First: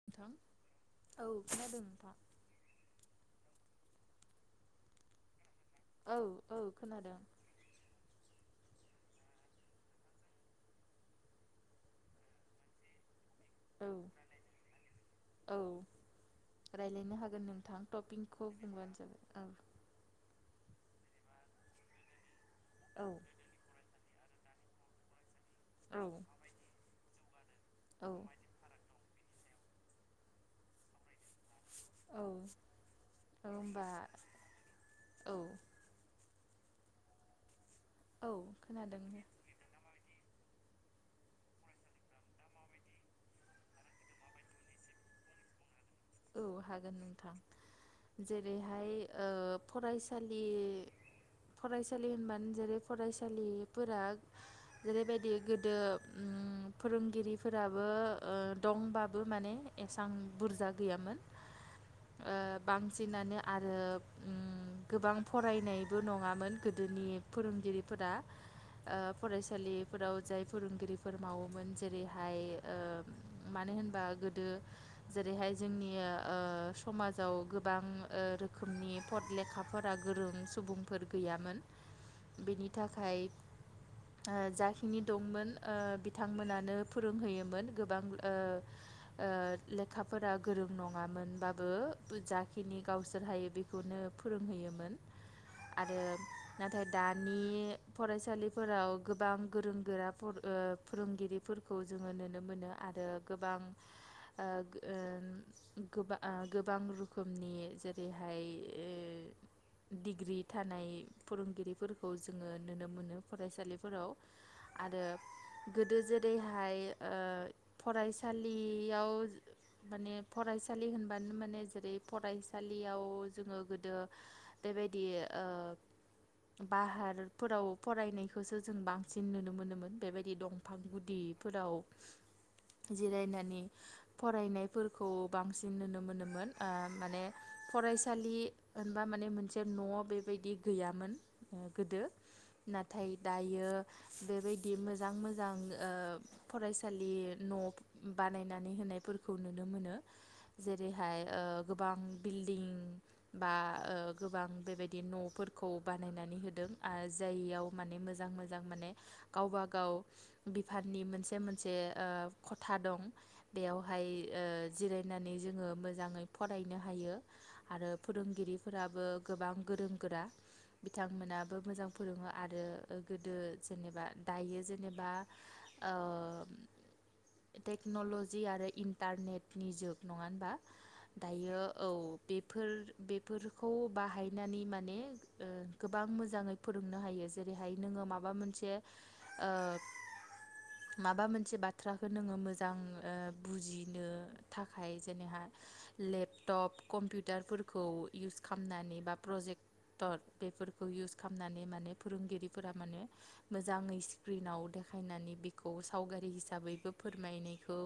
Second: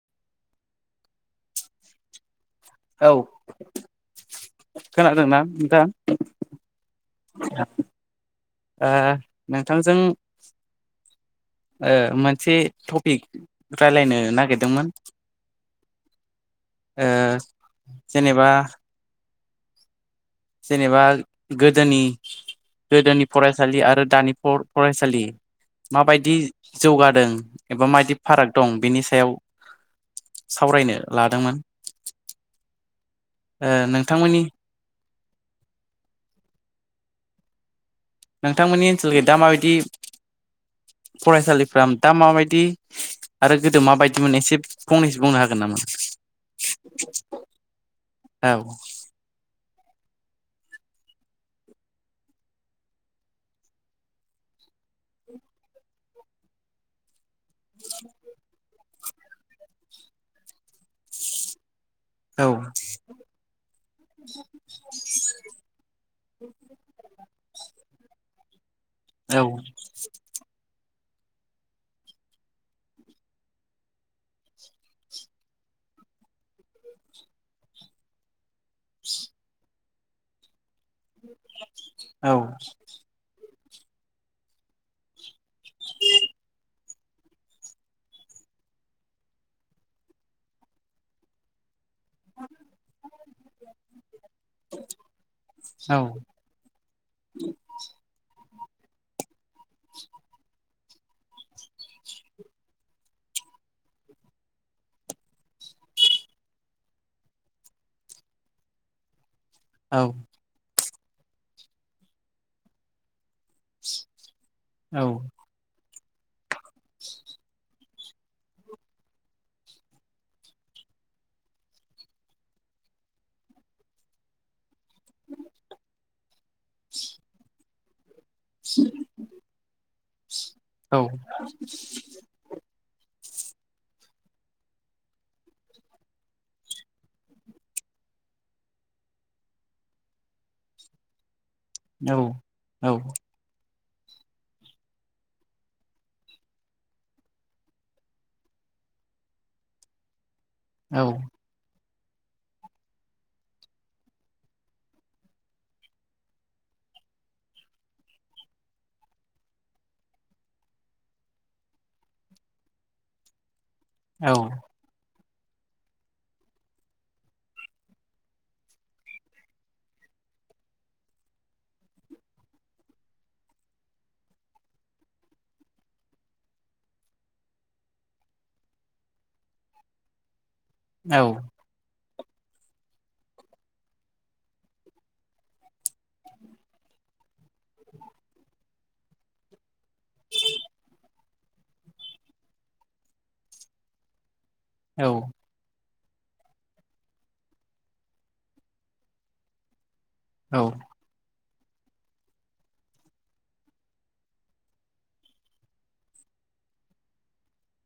नोंथां औ खानादों नोंथां औ खोनादोंना। औ औ खोनादों [unintelligible] ओ नोंथांजों ओ मोनसे टपिक औ रायलायनो नागिरदोंमोन औ ओ रायज्लायनो हागोन नोंथां टपिकखौ जेनेबा बुंब्लानो जाबाय औ जेनेबा गोदोनि गोदोनि औ फरायसालि आरो दानि फरायसालि औ माबायदि जौगादों एबा औ मायदि फाराग दं बेनि सायाव सावरायनो लादोंमोन औ औ ओ होनबा नोंथांमोननि औ। औ नोंथांमोननि खोनादों ओनसोलखौ दा माबायदि [unintelligible] फरायसालिफ्रा दा माबायदि आरो गोदो माबायदिमोन एसे फंनैसो बुंनो हागोन नामा? औ हागोन नोंथां औ जेरैहाय ओ फरायसालि फरायसालि होनबानो जेरै फरायसालिफोरा जेरैबायदि गोदो ओम ओम फोरोंगिरि फोराबो ओ दंबाबो माने एसबां बुरजा गैयामोन ओ औ बांसिनानो आरो गोबां फरायनायबो नङामोन गोदोनि फोर फोरोंगिरिफोरा औ फरायसालिफोराव जाय फोरोंगिरि फोर मावोमोन जेरैहाय मानो होनबा गोदो जेरैहाय जोंनिया ओ समाजाव गोबां रोखोमनि फट लेखाफोरा गोरों सुबुंफोर गैयामोन बेनि थाखाय जाखिनि दंमोन ओ बिथांमोनानो फोरोंहोयोमोन गोबां ओ ओ लेखाफोरा गोरों नङामोनबाबो जाखिनि गावसोर हायो बेखौनो फोरोंहैयोमोन औ आरो नाथाय दानि फरायसालि फोराव गोबां गोरों गोरा फोरोंगिरिफोरखौ जोङो नुनो मोनो आरो गोबां आं औ औ गोबां गोबां रोखोमनि जेरैहाय ओ औ डिग्रि थानाय फोरोंगिरिफोरखौ जोङो नुनो मोनो फरायसालिफोराव आरो औ गोद जेरैहाय ओ फरायसालियाव माने फरायसालि होनबानो माने जेरै फरायसालियाव जोङो गोदो बेबायदि ओ बाहारफोराव फरायनायखौसो जों बांसिन नुनो मोनोमोन बेबायदि दं। फ औ गुदिफोराव जिरायनानै फरायनाय खौ बांसिन नुनो मोनोमोन ओ माने फरायसालि होनबा माने मोनसे न' न' बेबायदि गैयामोन गोदो औ औ नाथाय दायो। बेबायदि मोजां मोजां ओ फरायसालि न' बानायनानै होन नायफोरखौ नुनो मोनो औ जेरैहाय ओ गोबां बिल्डिं बा गोबां बेबायदि न'फोरखौ बानायनानै होदों। ओ जाययाव माने मोजां मोजां माने गावबा गाव बिफाननि मोनसे मोनसे ओ ख'था दं बेवहाय औ ओ जिरायनानै जोङो मोजाङै फरायनो हायो आरो फोरोंगिरिफोराबो गोबां गोरों गोरा बिथांमोनाबो मोजां फोरोङो आरो गोदो जेनेबा दायो जेनेबा ओ टेक्नलजि आरो इन्टारनेटनि जुग नङा होनबा औ दायो औ बेफोर बेफोरखौ बाहायनानै माने ओ गोबां मोजाङै फोरोंनो हायो। जेरैहाय नोङो माबा मोनसे ओ [unintelligible] माबा मोनसे बाथ्राखौ नोङो मोजां बुजिनो थाखाय औ जेनेहा लेपटप कम्पिउटारफोरखौ इउस खालामनानै बा प्रजेक्ट तर औ पेफफोरखौ इउस खालामनानै नानै माने फोरोंगिरिफोरा माने मोजाङै स्क्रिनाव देखायनानै बेखौ सावगारि हिसाबैबो फोरमायनायखौ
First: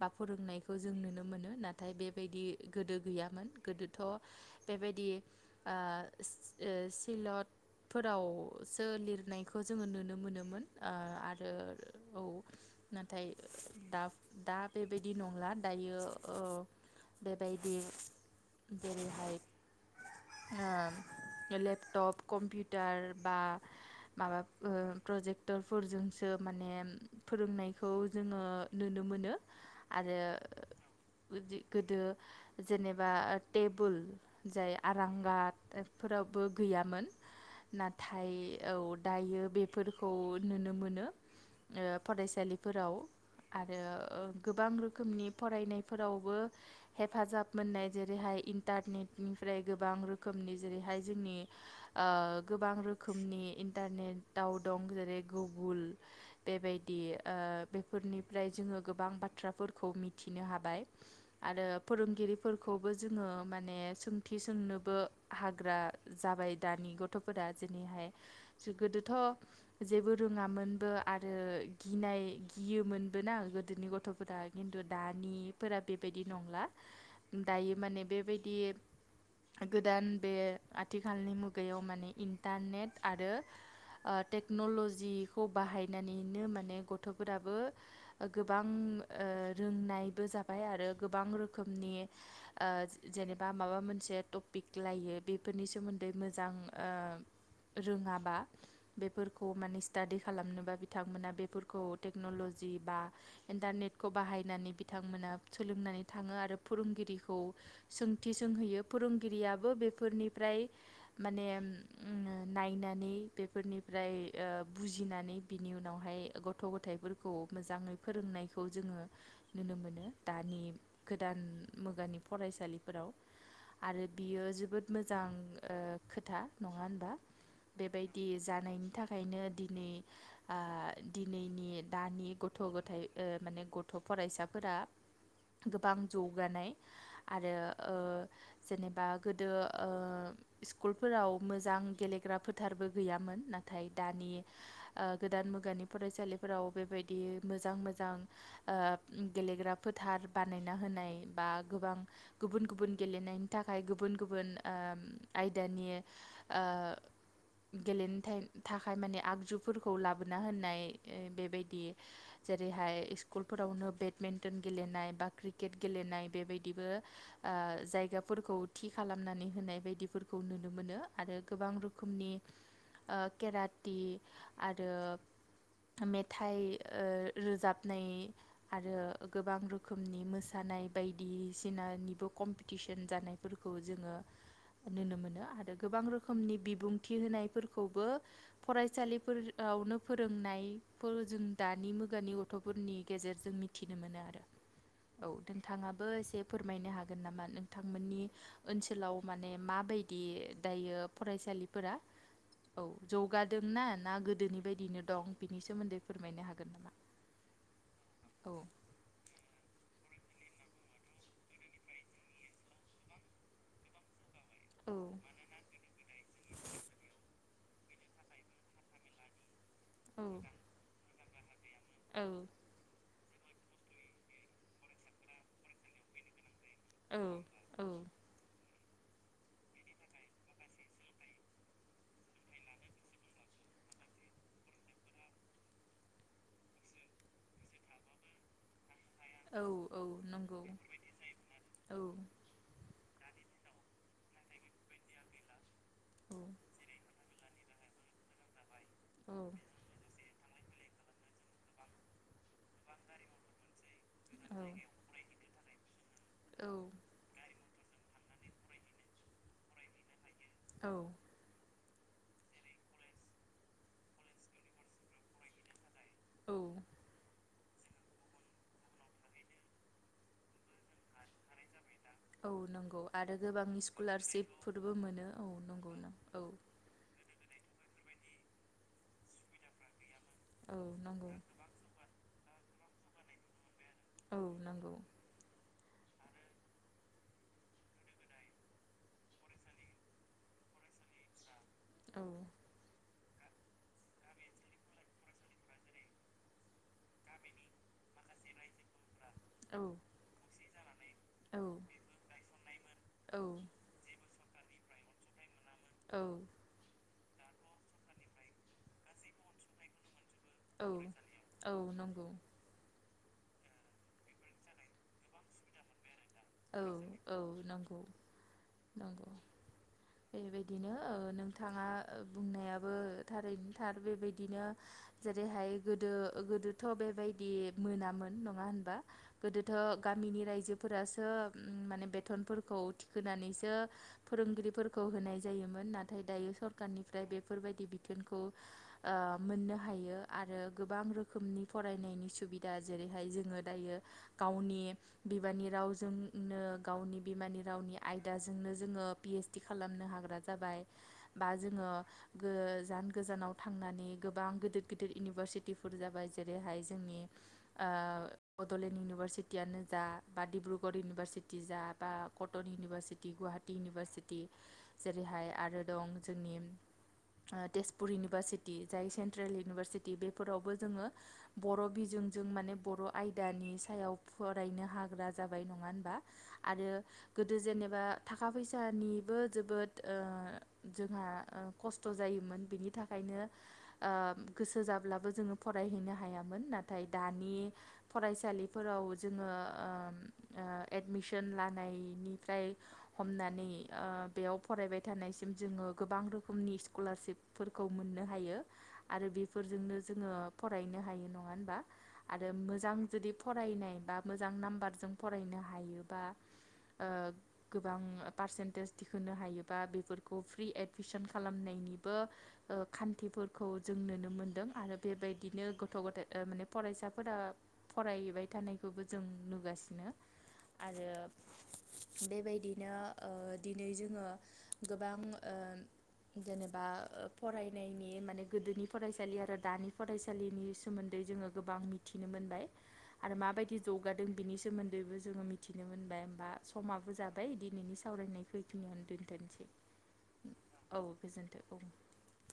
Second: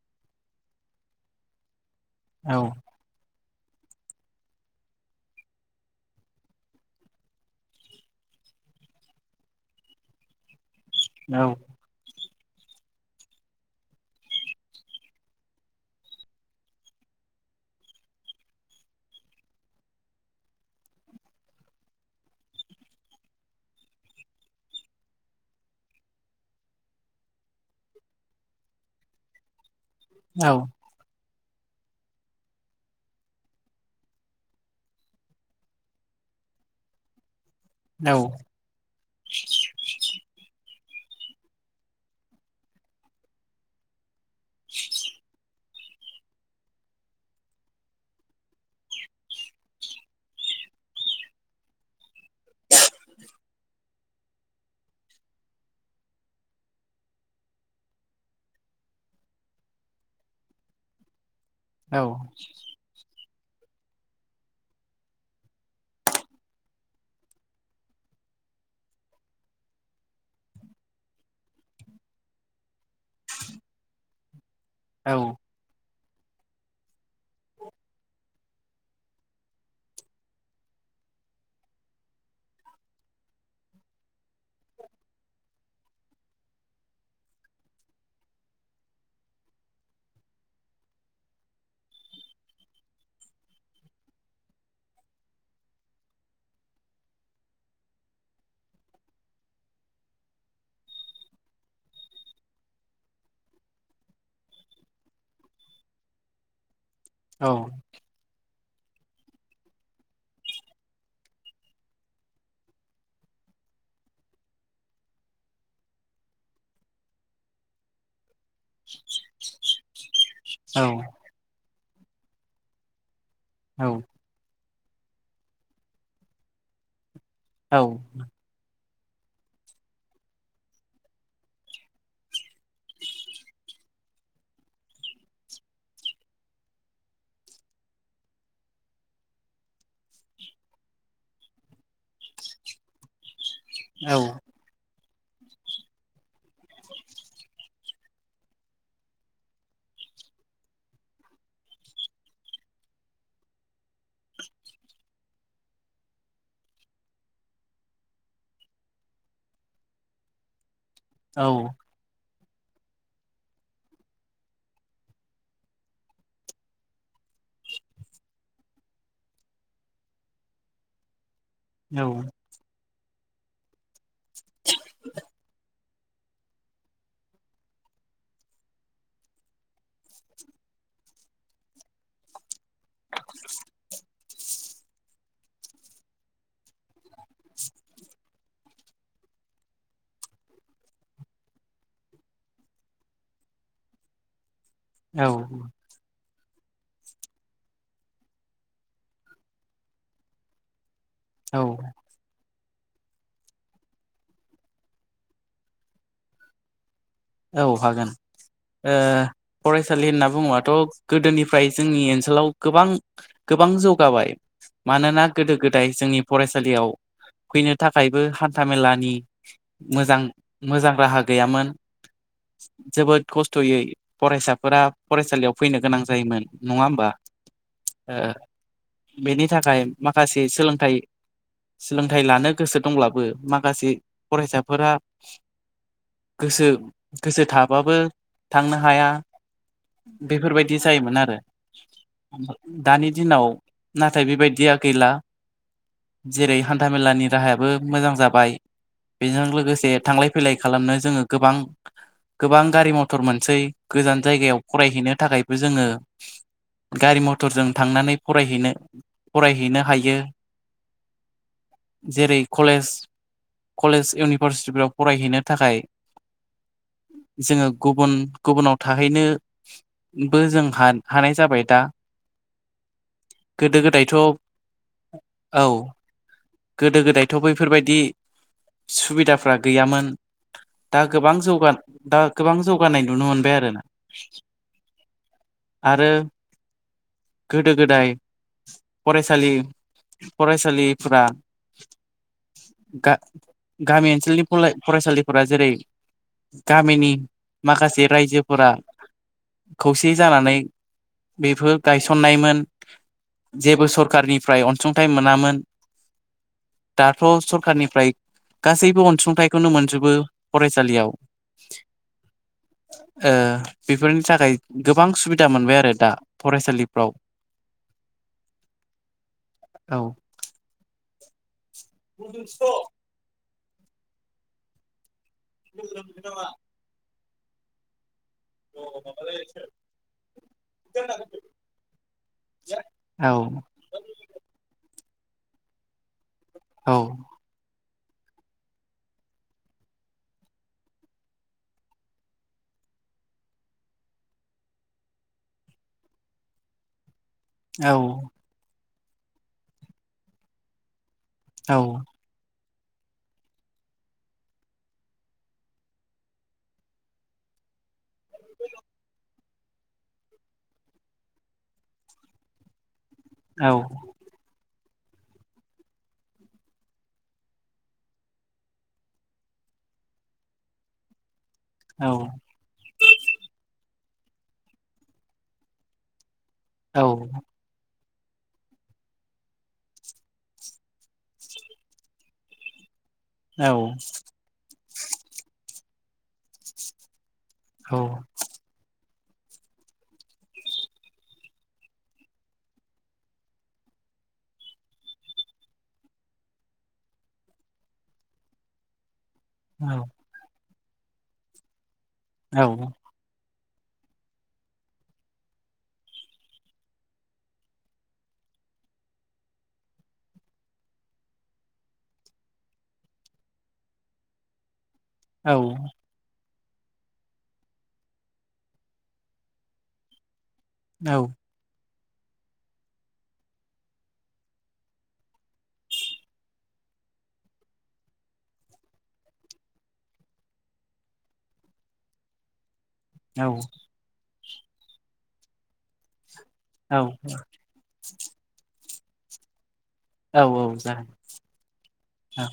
बा फोरोंनायखौ जों नुनो मोनो नाथाय बेबायदि गोदो गैयामोन गोदोथ' बेबायदि ओ सिलद फोरावसो लिरनायखौ जोङो नुनो मोनोमोन। औ आरो औ नाथाय दा दा बेबायदि नंला दायो ओ बेबायदि जेरैहाय ओ लेपटप कम्पिउटार बा माबा ओ प्रजेक्टरफोरजोंसो माने फोरोंनायखौ जोङो नु नुनो मोनो। आरो गोदो जेनेबा टेबोल जाय आरांगाफोराव गैयामोन नाथाय औ दायो बेफोरखौ नुनो मोनो फरायसालिफोराव आरो ओ गोबां रोखोमनि फरायनायफोरावबो हेफाजाब मोननाय जेरैहाय इन्टारनेटनिफ्राय गोबां रोखोमनि जेरैहाय जोंनि ओ गोबां रोखोमनि इन्टारनेट दं जेरै गुगोल बेबायदि बेफोरनिफ्राय जोङो गोबां बाथ्रा बाथ्राफोरखौ मिथिनो हाबाय आरो फोरोंगिरिफोरखौबो जोङो माने सोंथि सोंनोबो हाग्रा जाबाय दानि गथ'फोरा जेनैहाय गोदोथ' जेबो रोङामोनबो आरो गिनाय गियोमोन बोन गोदोनि गथ'फोरा खिन्थु दानिफोरा बेबायदि नंला दायो माने बेबायदि गोदान बे आथिखालनि मुगायाव माने इन्टारनेट आरो ओ टेक्न'ल'जिखौ बाहायनानैनो माने गथ'फोराबो गोबां रोंनायबो जाबाय आरो गोबां रोखोमनि जेनेबा माबा मोनसे से टपिक लायो बेफोरनि सोमोन्दै मोजां ओ रोङाबा बेफोरखौ माने स्टाडि खालामनोबा बिथांमोना बेफोरखौ टेक्नलजि बा इन्टारनेट खौ बाहायनानै बिथांमोना सोलोंनानै थाङो आरो फोरोंगिरिखौ औ सोंथि सोंहैयो। फोरोंगिरियाबो बेफोरनिफ्राय माने नायनानै बेफोरनि ओमफ्राय ओ बुजिनानै बिनि उनावहाय गथ' गथायाइफोरखौ मोजाङै फोरोंनाय खौ जोङो नुनो मोनो दानि गोदान मुगानि फरायसालिफोराव। आरो बियो जोबोद मोजां ओ खोथा नङा होनबा? बेबायदि जानायनि थाखा यनो दिनै आ दिनैनि दानि गथ' गथायाइ ओ माने गथ' फरायसाफोरा गोबां जौगानाय आरो ओ जेनेबा गोदो ओ स्कुलफोराव मोजां गेलेग्रा फोथारबो गैयामोन ना नाथाय दानि ओ गोदान मुगानि फरायसालिफोराव बेबायदि मोजां मो मोजां ओ गेलेग्रा फोथार बानायना होनाय बा गोबां गुबुन गुबुन गेलेनायनि थाखाय गुबुन गुबुन गुबुन ओ आयदानि ओ गेलेनो थाइम थाखाय माने आगजुफोरखौ लाबोना होननाय बेबायदि जेरैहाय स्कुलफोरावनो बेडमिन्टन गेलेनाय बा क्रिकेट गेलेनाय बेबायदिबो ओ आ जायगाफोरखौ थि खालामनानै होनाय बायदिफोरखौ नुनो मोनो आरो गोबां रोखोमनि ओ केराटि आरो मेथाइ ओ रोजाबनाय आरो गोबां रोखोमनि मोसानाय बायदिसिनानिबो कमपि थिसन जानायफोरखौ जोङो नुनो मोनो आरो गोबां रोखोमनि बिबुंथि होनायफोरखौबो फरायसालिफोराव नो फोरोंनायफोर जों दानि मु गानि गथ'फोरनि गेजेरजों मिथिनो मोनो आरो औ नोंथाङाबो एसे फोरमायनो हागोन नामा नोंथांमोननि ओनसोलाव माने माबायदि दायो औ फरायसालिफोरा? औ जौगादोंना ना गोदोनि बायदिनो दं बिनि सोमोन्दै फोरमायनो हागोन नामा? औ हागोन औ ओ फरायसालि होनना बुङोबाथ' गोदोनिफ्राय जोंनि ओनसोलाव गोबां गोबां जौगाबाय औ मानोना गोदो गोदाय जोंनि फरायसालियाव फैनो थाखायबो हान्था मेलानि मोजां औ मोजां राहा गैयामोन औ जोबोद खस्थ'यै फरायसाफोरा फरायसालियाव फैनो गोनां जायोमोन। नङा होमबा औ ओ औ बेनि थाखाय माखासे सोलोंथाइ सोलोंथाइ लानो गोसो दंब्लाबो माखासे फरायसाफोरा गोसो गोसो थाबाबो थांनो हाया औ औ नंगौ बेफोरबायदि जायोमोन आरो औ दानि दिनाव नाथाय बेबायदिया गैला। औ जेरै हान्था मेलानि राहायाबो मोजां जाबाय औ बेजों लोगोसे थांलाय फैलाय खालामनो जोङो गोबां गोबां गारि मथर मोनसै गोजान जायगायाव फरायहैनो थाखायबो जोङो औ गारि मथरजों थांनानै फरायहैनो फरायहैनो हायो। औ। जेरै कलेज कलेज इउनिभारसिटिफोराव फरायहैनो थाखाय। औ। जोंङो गुबुन गुबुनाव थाहैनोबो जों हानाय जाबाय दा। औ नंगौ आरो गोबां गोदो गोदायथ' औ स्कलारशिपफोरबो मोनो औ नंगौ न औ। गोदो गोदायथ' बैफोरबायदि सुबिदाफ्रा गैयामोन। औ दा नंगौ गोबां जौगा दा गोबां जौगानाय नुनो मोनबाय आरो ना। औ नंगौ। आरो। गोदो गोदाय फरायसालि फरायसालिफोरा। औ [inaudible] गा गामि ओनसोलनि फरायसालिफोरा जेरै। गामिनि माखासे रायजोफोरा औ खौसे जानानै। औ बेफोर गायसननायमोन औ जेबो सरखारारनिफ्राय अनसुंथाइ मोनामोन। औ। दाथ' सरखारारनिफ्राय गासैबो अनसुंथाइखौनो मोनजोबो फराय। औ औ नंगौ। ओ बेफोरनि थाखाय गोबां सुबिदा मोनबाय आरो दा। औ फरायसालिफ्राव औ नंगौ औ बेबायदिनो। ओ नोंथाङा ओ बुंनायाबो थारैनो थार बेबायदिनो। जेरैहाय गोदो गोदोथ' बेबायदि मोनामोन। नङा ओमबा गामनि रायजोफोरा। ओ माने बेथन फोरखौ गामिनिफ्राय औ थिखोनानैसो फोरोंगिरिफोरनो। खौ होनाय जायोमोन नाथाय दायो औ सरखारनिफ्राय बेफोरबायदि। बिथोनखौ मोननो हायो आरो गोबां रोखोमनि फरायनायनि सुबिदा जेरै। ओमफाय जोंङो दायो गावनि बिमानि रावजों। जोंनो गावनि बिमानि औ रावनि आयदाजोंनो। जोंङो पिओइसडि खालामनो हाग्रा जाबाय बा औ जोंङो। गोजान गोजानाव थांनानै गोबां गिदिर गिदिर इउनिभारसिटिफोर जाबाय जेरैहाय जोंनि आ। आबड'लेण्ड इउनिभारसिटियानो जा बाडिरुगर। ग इउनिभारसिटि जा बा कटन इउनिभारसिटि औ गुवाहाटी इउनिभारसिटि। जेरैहाय आरो दं जोंनि। तेजपुर इउनिभारसिटि जाय सेन्ट्रेल इउनिभारसिटि बेफोरावबो जोंङो। बर औ बिजोंजों माने बर' आयदानि सायाव फरायनो हाग्रा जाबाय नंङा होनबा। आरो औ गोदो जेनेबा। थाखा फैसानिबो जोबोद ओ जोंहा ओ खस्थ जायोमोन बिनि। थाखायनो ओ गोसो जाब्लाबो जोंङो फरायहैनो हायामोन नाथाय दा। नि औ फरायसालिफोराव जोंङो ओ उम। ओ एडमिसन लानायनिफ्राय हमनानै ओ बेयाव फरायबाय थानाय। सिम जोंङो गोबां रोखोमनि स्कलारशिपफोरखौ मोननो हायो। आरो बेफोरजोंनो जोंङो फरायनो हायो नंङा होनबा आरो औ मोजां जुदि। फरायनाय बा मोजां नाम्बारजों फरायनो हायोबा। ओ गोबां पारसेन्टेज दिहुनो हायोबा बेफोरखौ फ्रि एडमिसन खालामनाय। बेबो ओ खानतिफोरखौ जों नुनो मोनदों आरो बेबायदिनो गथ' गथा ओ माने। फरायसाफोरा फरायबाय थानायखौबो जों नुगासिनो। आरो। बेबायदिनो ओ दिनै जोंङो गोबां ओ। जेनेबा फरायनायनि माने गोदोनि फरायसालि आरो दानि फरायसालिनि सोमोन्दै। जोंङो गोबां मिथिनो मोनबाय। आरो औ औ माबायदि जौगादों बिनि सोमोन्दैबो जोंङो मिथिनो मोनबाय होमबा समाबो जाबाय दिनैनि सावरायनायखौ बेखिनियावनो दोनथ'सै औ औ जागोन औ।